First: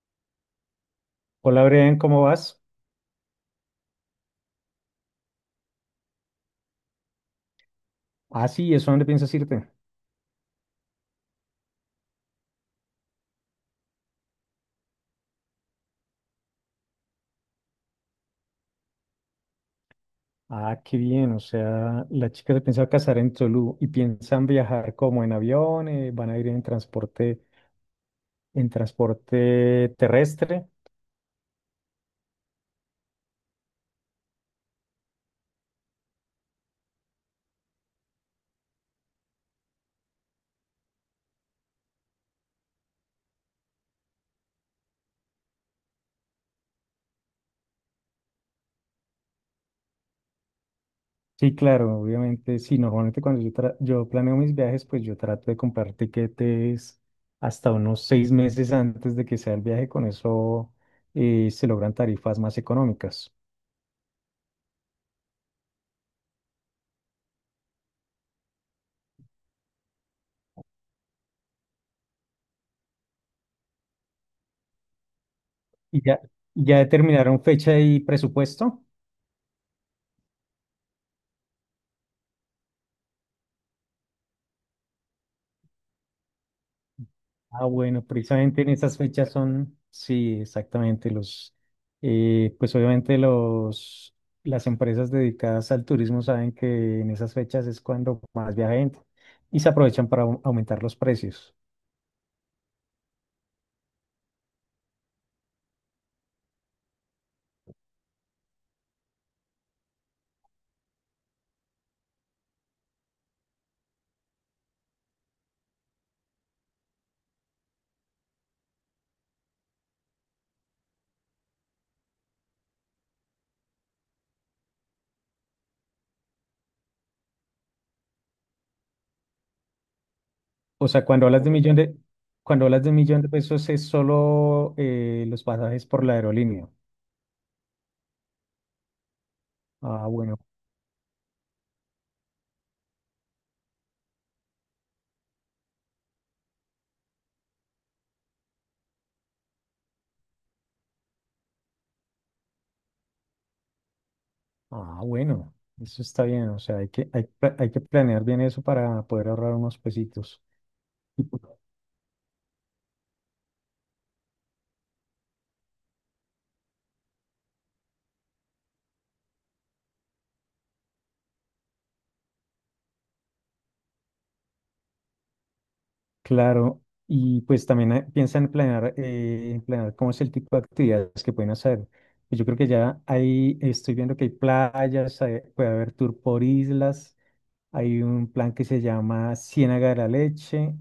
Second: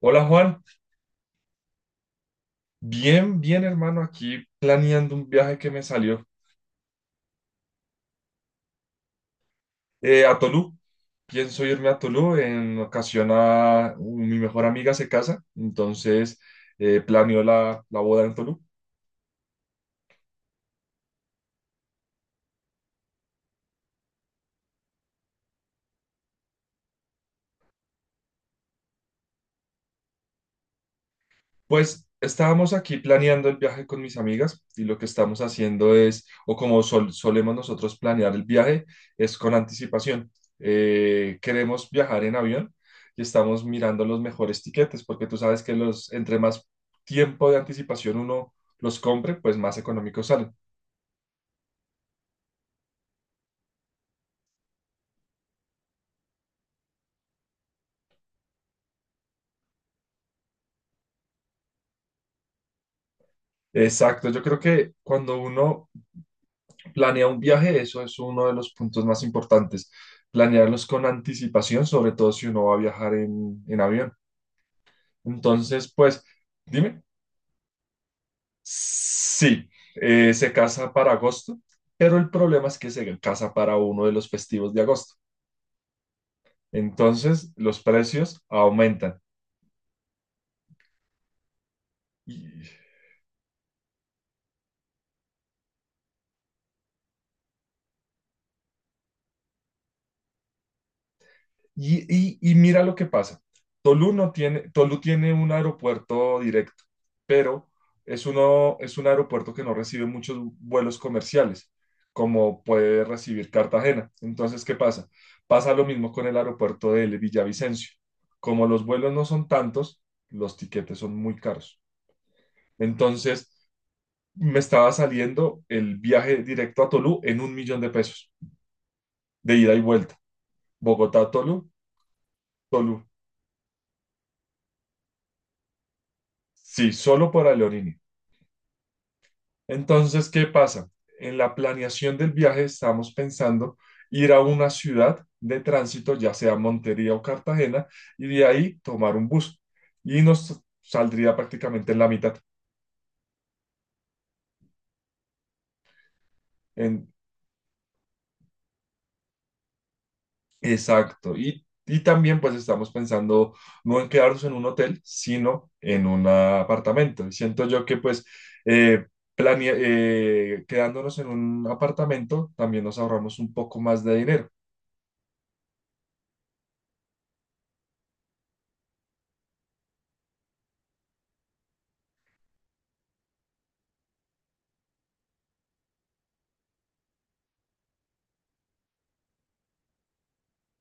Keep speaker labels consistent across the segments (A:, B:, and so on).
A: Hola Juan,
B: Hola, Brian, ¿cómo vas?
A: bien, bien hermano, aquí planeando un viaje que me salió
B: Ah, sí, ¿eso dónde piensas irte?
A: a Tolú. Pienso irme a Tolú, en ocasión a mi mejor amiga se casa, entonces planeo la boda en Tolú.
B: Ah, qué bien, o sea, la chica se piensa casar en Tolú y piensan viajar como en avión, van a ir en transporte terrestre.
A: Pues estábamos aquí planeando el viaje con mis amigas y lo que estamos haciendo es, o como solemos nosotros planear el viaje, es con anticipación. Queremos viajar en avión y estamos mirando los mejores tiquetes porque tú sabes que los, entre más tiempo de anticipación uno los compre, pues más económicos salen.
B: Sí, claro, obviamente, sí, normalmente cuando yo planeo mis viajes, pues yo trato de comprar tiquetes hasta unos 6 meses antes de que sea el viaje, con eso se logran tarifas más económicas.
A: Exacto, yo creo que cuando uno planea un viaje, eso es uno de los puntos más importantes, planearlos con anticipación, sobre todo si uno va a viajar en avión. Entonces,
B: ¿Y ya,
A: pues,
B: ya
A: dime,
B: determinaron fecha y presupuesto?
A: sí, se casa para agosto, pero el problema es que se casa para uno de los festivos de agosto. Entonces,
B: Ah,
A: los
B: bueno,
A: precios
B: precisamente en esas
A: aumentan.
B: fechas son, sí, exactamente, los, pues obviamente los, las empresas dedicadas al turismo saben que en esas fechas es cuando más viaja gente y se aprovechan para aumentar los precios.
A: Y mira lo que pasa. Tolu no tiene, Tolu tiene un aeropuerto directo, pero es uno, es un aeropuerto que no recibe muchos vuelos comerciales, como puede recibir Cartagena. Entonces, ¿qué pasa? Pasa lo mismo con el aeropuerto de Villavicencio. Como los vuelos no son tantos, los tiquetes son muy caros. Entonces, me estaba saliendo el viaje directo a Tolú en 1.000.000 de pesos, de ida y vuelta.
B: O sea,
A: Bogotá a Tolú,
B: cuando hablas de
A: Tolú.
B: millón de pesos es solo los pasajes por la aerolínea.
A: Sí, solo por Leonini.
B: Ah,
A: Entonces,
B: bueno,
A: ¿qué pasa? En la planeación del viaje estamos pensando ir a una ciudad de tránsito, ya sea Montería o Cartagena, y de ahí tomar un bus. Y nos saldría prácticamente en la mitad.
B: ah, bueno, eso está bien, o sea, hay
A: En,
B: que, hay, pla- hay que planear bien eso para poder ahorrar unos pesitos.
A: exacto. Y también pues estamos pensando no en quedarnos en un hotel, sino en un apartamento. Y siento yo que pues eh, quedándonos en un apartamento también nos ahorramos un poco más de dinero.
B: Claro, y pues también piensan en planear cómo es el tipo de actividades que pueden hacer. Pues yo creo que ya ahí estoy viendo que hay playas, puede haber tour por islas, hay un plan que se llama Ciénaga de la Leche,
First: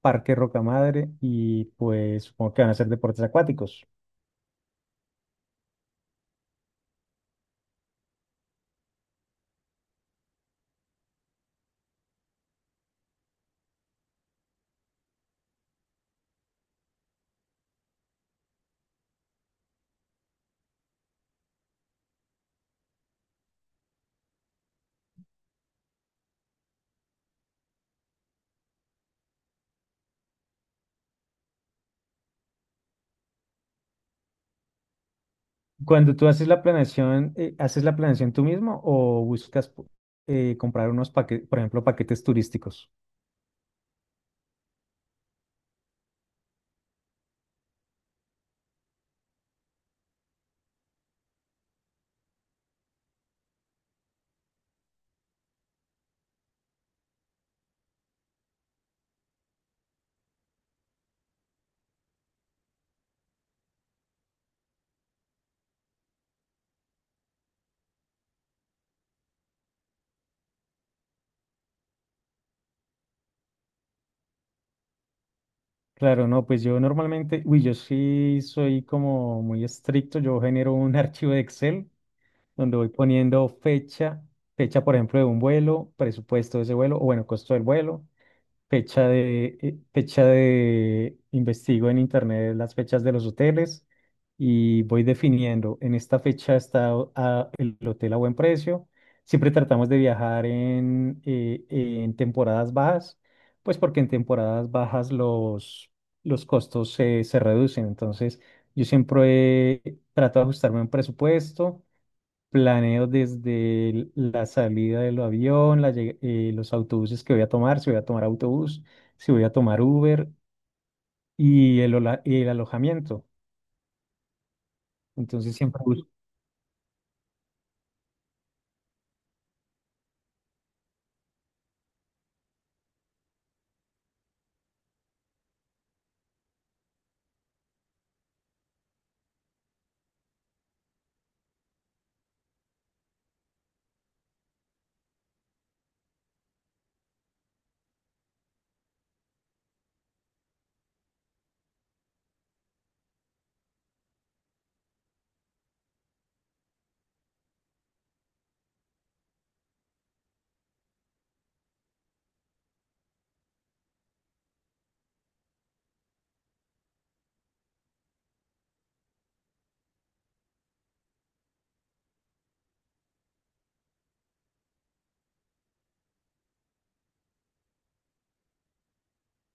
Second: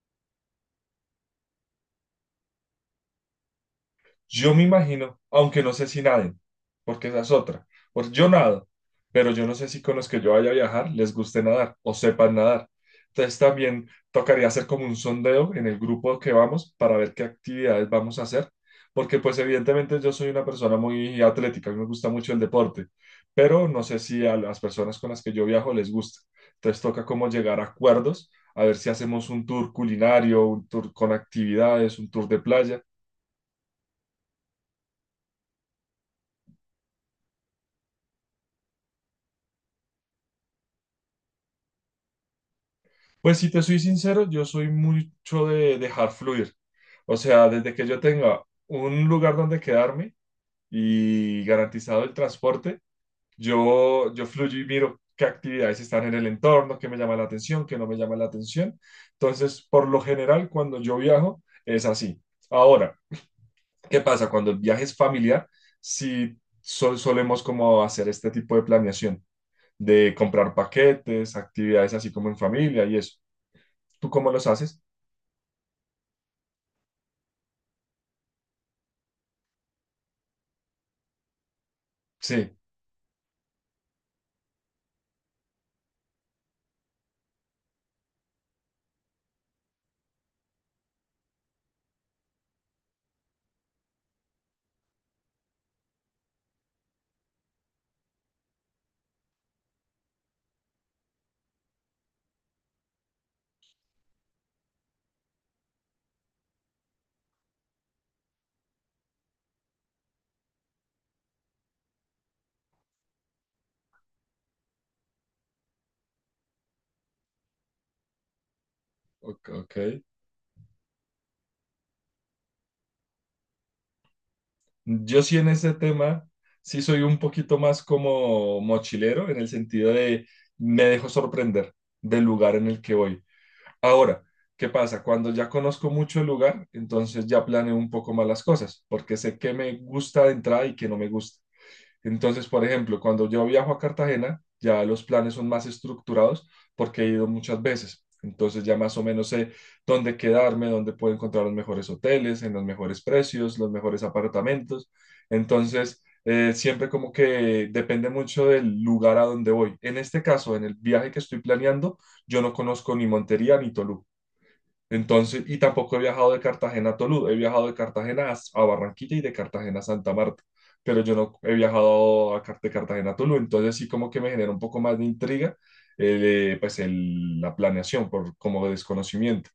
B: Parque Rocamadre y pues supongo que van a hacer deportes acuáticos.
A: Yo me imagino, aunque no sé si naden, porque esa es otra. Porque yo nado, pero yo no sé si con los que yo vaya a viajar les guste nadar o sepan nadar. Entonces también tocaría hacer como un sondeo en el grupo que vamos para ver qué actividades vamos a hacer, porque pues evidentemente yo soy una persona muy atlética, a mí me gusta mucho el deporte, pero no sé si a las personas con las que yo viajo les gusta. Entonces toca como llegar a acuerdos, a ver si hacemos un tour culinario, un tour con actividades, un tour de playa.
B: Cuando tú ¿haces la planeación tú mismo o buscas comprar unos paquetes, por ejemplo, paquetes turísticos?
A: Pues si te soy sincero, yo soy mucho de dejar fluir. O sea, desde que yo tenga un lugar donde quedarme y garantizado el transporte, yo fluyo y miro qué actividades están en el entorno, qué me llama la atención, qué no me llama la atención. Entonces, por lo general, cuando yo viajo, es así. Ahora, ¿qué pasa cuando el viaje es familiar? Si solemos como hacer este tipo de planeación, de comprar paquetes, actividades así como en familia y eso. ¿Tú cómo los haces?
B: Claro, no, pues yo normalmente, uy, yo sí soy como muy estricto, yo genero un archivo de Excel
A: Sí,
B: donde voy poniendo fecha por ejemplo de un vuelo, presupuesto de ese vuelo o bueno, costo del vuelo. Investigo en internet las fechas de los hoteles y voy definiendo. En esta fecha está el hotel a buen precio. Siempre tratamos de viajar en temporadas bajas, pues porque en temporadas bajas los costos se reducen. Entonces, yo siempre trato de ajustarme a un presupuesto. Planeo desde la salida del avión, los autobuses que voy a tomar, si voy a tomar autobús, si voy
A: ok.
B: a
A: Ok.
B: tomar Uber y el alojamiento.
A: Yo sí en
B: Entonces
A: ese
B: siempre.
A: tema, sí soy un poquito más como mochilero en el sentido de me dejo sorprender del lugar en el que voy. Ahora, ¿qué pasa? Cuando ya conozco mucho el lugar, entonces ya planeo un poco más las cosas, porque sé qué me gusta de entrada y qué no me gusta. Entonces, por ejemplo, cuando yo viajo a Cartagena, ya los planes son más estructurados porque he ido muchas veces. Entonces ya más o menos sé dónde quedarme, dónde puedo encontrar los mejores hoteles, en los mejores precios, los mejores apartamentos. Entonces, siempre como que depende mucho del lugar a donde voy. En este caso, en el viaje que estoy planeando, yo no conozco ni Montería ni Toluca. Entonces, y tampoco he viajado de Cartagena a Tolú, he viajado de Cartagena a Barranquilla y de Cartagena a Santa Marta, pero yo no he viajado de Cartagena a Tolú, entonces sí como que me genera un poco más de intriga pues la planeación por como desconocimiento.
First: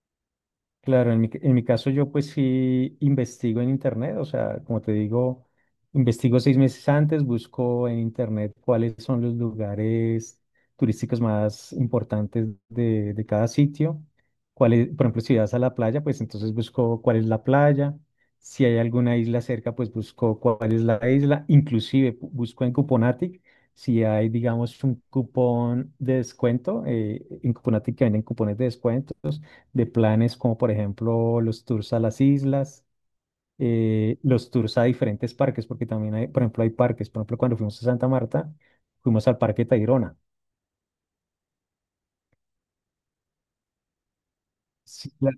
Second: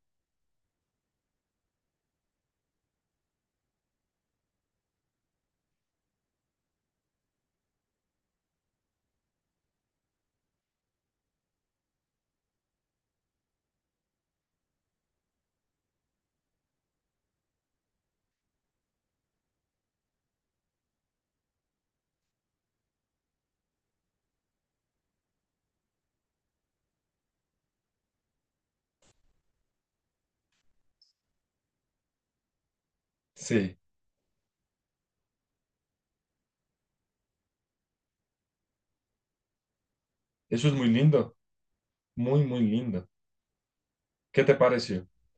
B: Claro, en mi caso yo pues sí investigo en internet, o sea, como te digo, investigo 6 meses antes, busco en internet cuáles son los lugares turísticos más importantes de cada sitio, por ejemplo, si vas a la playa, pues entonces busco cuál es la playa, si hay alguna isla cerca, pues busco cuál es la isla, inclusive busco en Cuponatic, si hay, digamos, un cupón de descuento, en Cuponatic que venden cupones de descuento de planes como por ejemplo los tours a las islas,
A: Sí,
B: los tours a diferentes parques, porque también hay, por ejemplo, hay parques, por ejemplo, cuando fuimos a Santa Marta, fuimos al Parque Tayrona.
A: eso es muy lindo, muy, muy lindo. ¿Qué te pareció?
B: Sí, claro,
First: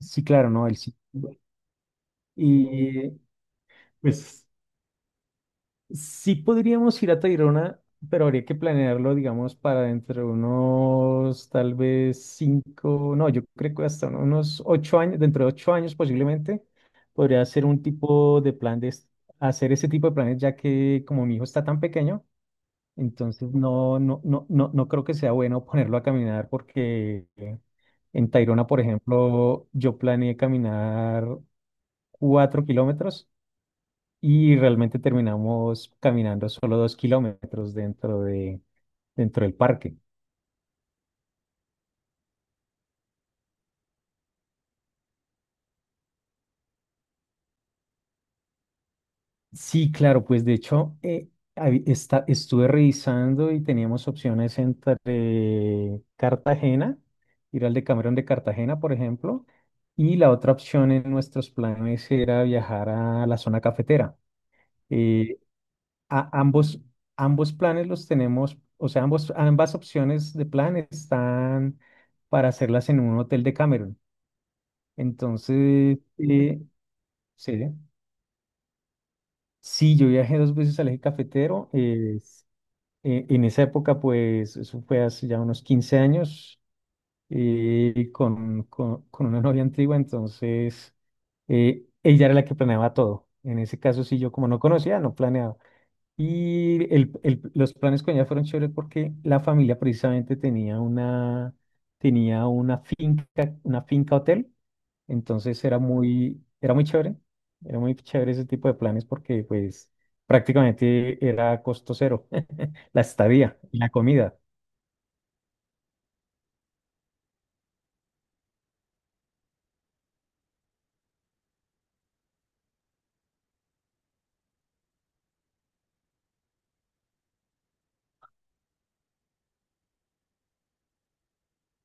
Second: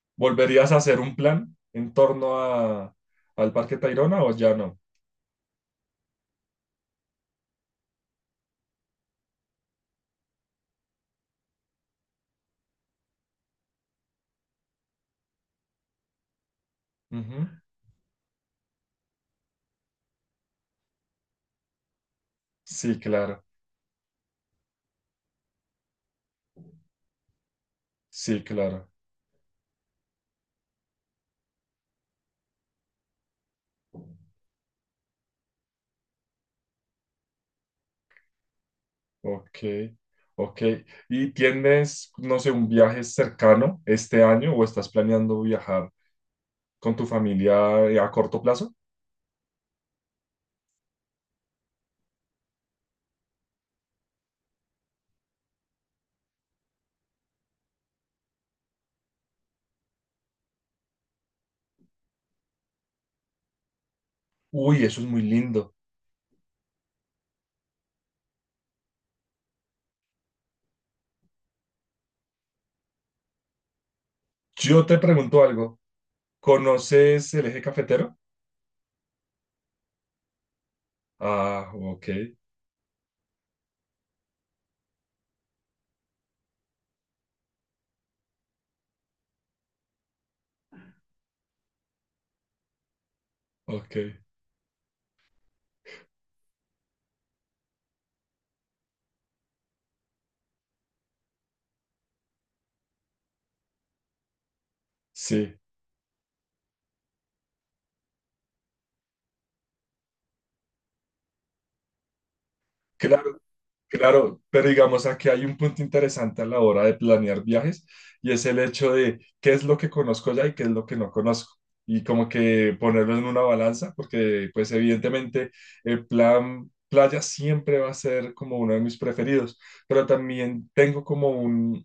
B: sí, claro, ¿no?
A: ¿Volverías a hacer un plan en torno a,
B: Y
A: al Parque Tayrona o
B: pues
A: ya no?
B: sí podríamos ir a Tayrona, pero habría que planearlo, digamos, para dentro de unos tal vez cinco, no, yo creo que hasta unos 8 años, dentro de 8 años posiblemente, podría
A: Ujú.
B: hacer un tipo de plan de hacer ese tipo de planes, ya que como mi hijo está tan pequeño,
A: Sí, claro,
B: entonces no, no, no, no, no creo que sea bueno ponerlo a caminar porque en
A: sí,
B: Tayrona, por
A: claro.
B: ejemplo, yo planeé caminar 4 kilómetros y realmente terminamos caminando solo 2 kilómetros dentro del
A: Ok,
B: parque.
A: ok. ¿Y tienes, no sé, un viaje cercano este año o estás planeando viajar con tu familia a corto plazo?
B: Sí, claro, pues de hecho estuve revisando y teníamos opciones entre Cartagena, ir al Decameron de Cartagena, por ejemplo, y la otra opción en nuestros planes era viajar a la zona cafetera.
A: Uy, eso es muy
B: Eh,
A: lindo.
B: a- ambos, ambos planes los tenemos, o sea, ambas opciones de plan están para hacerlas en un hotel de Cameron.
A: Yo te pregunto algo.
B: Entonces,
A: ¿Conoces el
B: sí,
A: eje cafetero?
B: sí, yo viajé dos veces al eje cafetero.
A: Ah, ok,
B: En esa época, pues, eso fue hace ya unos 15 años, con una novia antigua, entonces ella era la que planeaba todo. En ese
A: ok.
B: caso, sí, yo como no conocía, no planeaba. Y los planes con ella fueron chéveres porque la familia precisamente tenía una finca, una finca hotel.
A: Sí.
B: Entonces era muy chévere ese tipo de planes porque pues prácticamente era costo cero, la
A: Claro,
B: estadía y la comida.
A: claro, pero digamos aquí hay un punto interesante a la hora de planear viajes y es el hecho de qué es lo que conozco ya y qué es lo que no conozco y como que ponerlo en una balanza porque pues evidentemente el plan playa siempre va a ser como uno de mis preferidos, pero también tengo como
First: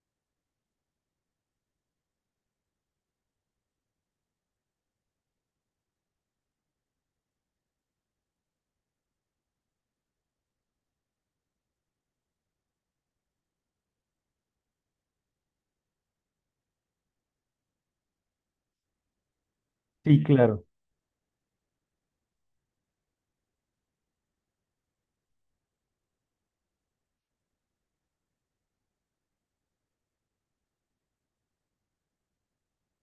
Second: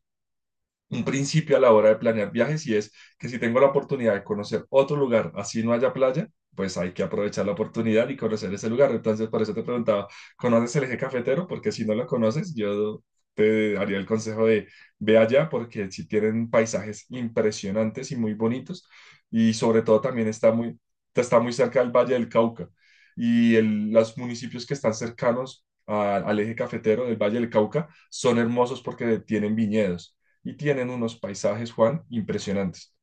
A: un principio a la hora de planear viajes y es que si tengo la oportunidad de conocer otro lugar, así no haya playa, pues hay que aprovechar la oportunidad y conocer ese lugar. Entonces, por eso te preguntaba, ¿conoces el eje cafetero? Porque si no lo conoces, yo te daría el consejo de ve allá porque si tienen paisajes impresionantes y muy bonitos y sobre todo
B: Sí,
A: también
B: claro.
A: está muy cerca del Valle del Cauca y los municipios que están cercanos al eje cafetero del Valle del Cauca son hermosos porque tienen viñedos y tienen unos paisajes, Juan, impresionantes.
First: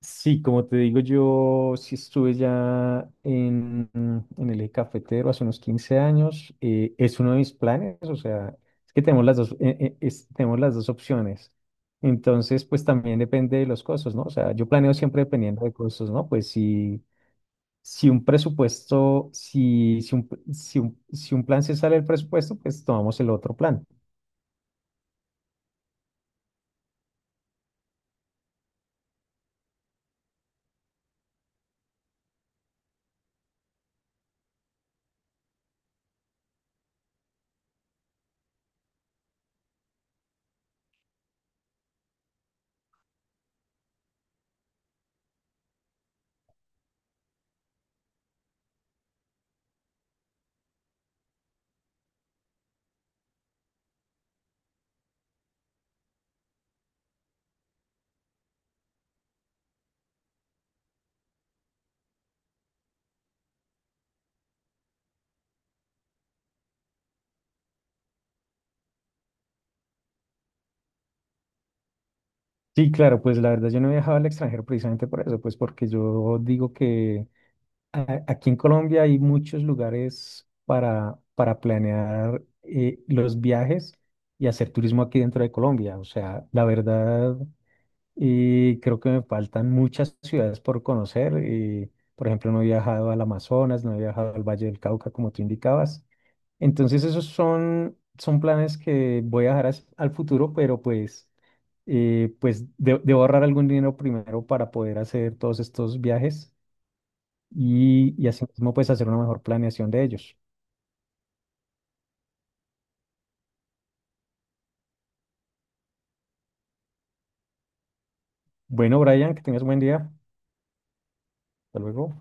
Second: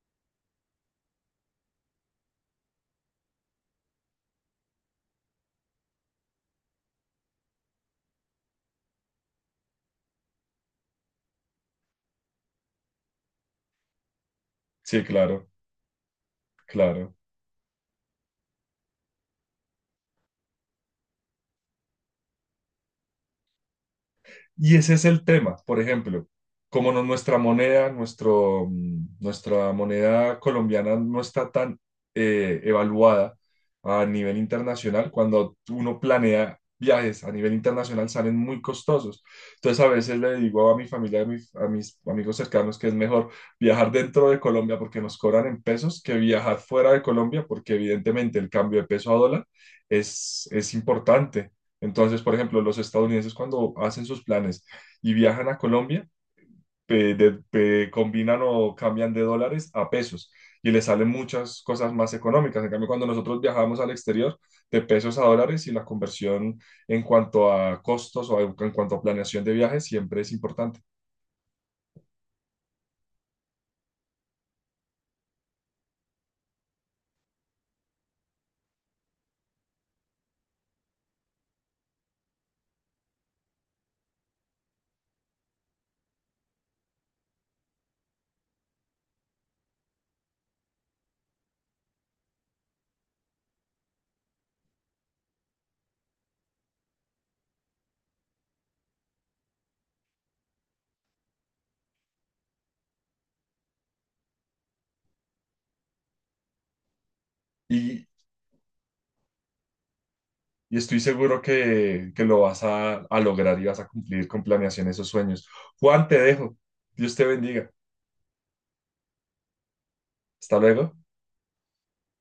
B: Sí, como te digo, yo sí estuve ya en el eje cafetero hace unos 15 años. Es uno de mis planes, o sea, es que tenemos las dos, es- tenemos las dos opciones. Entonces, pues también depende de los costos, ¿no? O sea, yo planeo
A: Sí,
B: siempre
A: claro,
B: dependiendo de costos, ¿no? Pues sí.
A: claro.
B: Si un presupuesto, si, si un, si un- si un plan se sale del presupuesto, pues tomamos el otro plan.
A: Y ese es el tema, por ejemplo, como nuestra moneda, nuestra moneda colombiana no está tan evaluada a nivel internacional, cuando uno planea viajes a nivel internacional salen muy costosos. Entonces a veces le digo a mi familia, a mis amigos cercanos que es mejor viajar dentro de Colombia porque nos cobran en pesos que viajar fuera de Colombia porque evidentemente el cambio de peso a dólar es importante. Entonces, por ejemplo, los estadounidenses cuando hacen sus planes y viajan a Colombia, combinan o cambian de dólares a pesos y les salen muchas cosas más económicas. En cambio, cuando nosotros viajamos al exterior, de pesos a dólares y la conversión en cuanto a costos o en cuanto a planeación de viajes siempre es importante.
B: Sí, claro, pues la verdad yo no he viajado al extranjero precisamente por eso, pues porque yo digo que aquí en Colombia hay muchos lugares para planear los viajes y hacer turismo aquí dentro de Colombia. O sea, la verdad, creo que me faltan muchas ciudades por conocer. Por ejemplo, no he viajado al Amazonas, no he viajado al Valle del Cauca, como tú indicabas. Entonces, esos son planes que voy a dejar al futuro, pero pues, pues debo ahorrar algún dinero primero para poder hacer todos estos viajes
A: Y,
B: y así mismo pues hacer una mejor planeación de ellos.
A: y estoy seguro que lo vas a lograr y vas a cumplir con planeación esos sueños. Juan, te dejo. Dios te bendiga.
B: Bueno, Brian, que tengas un buen día.
A: Hasta luego.
B: Hasta luego.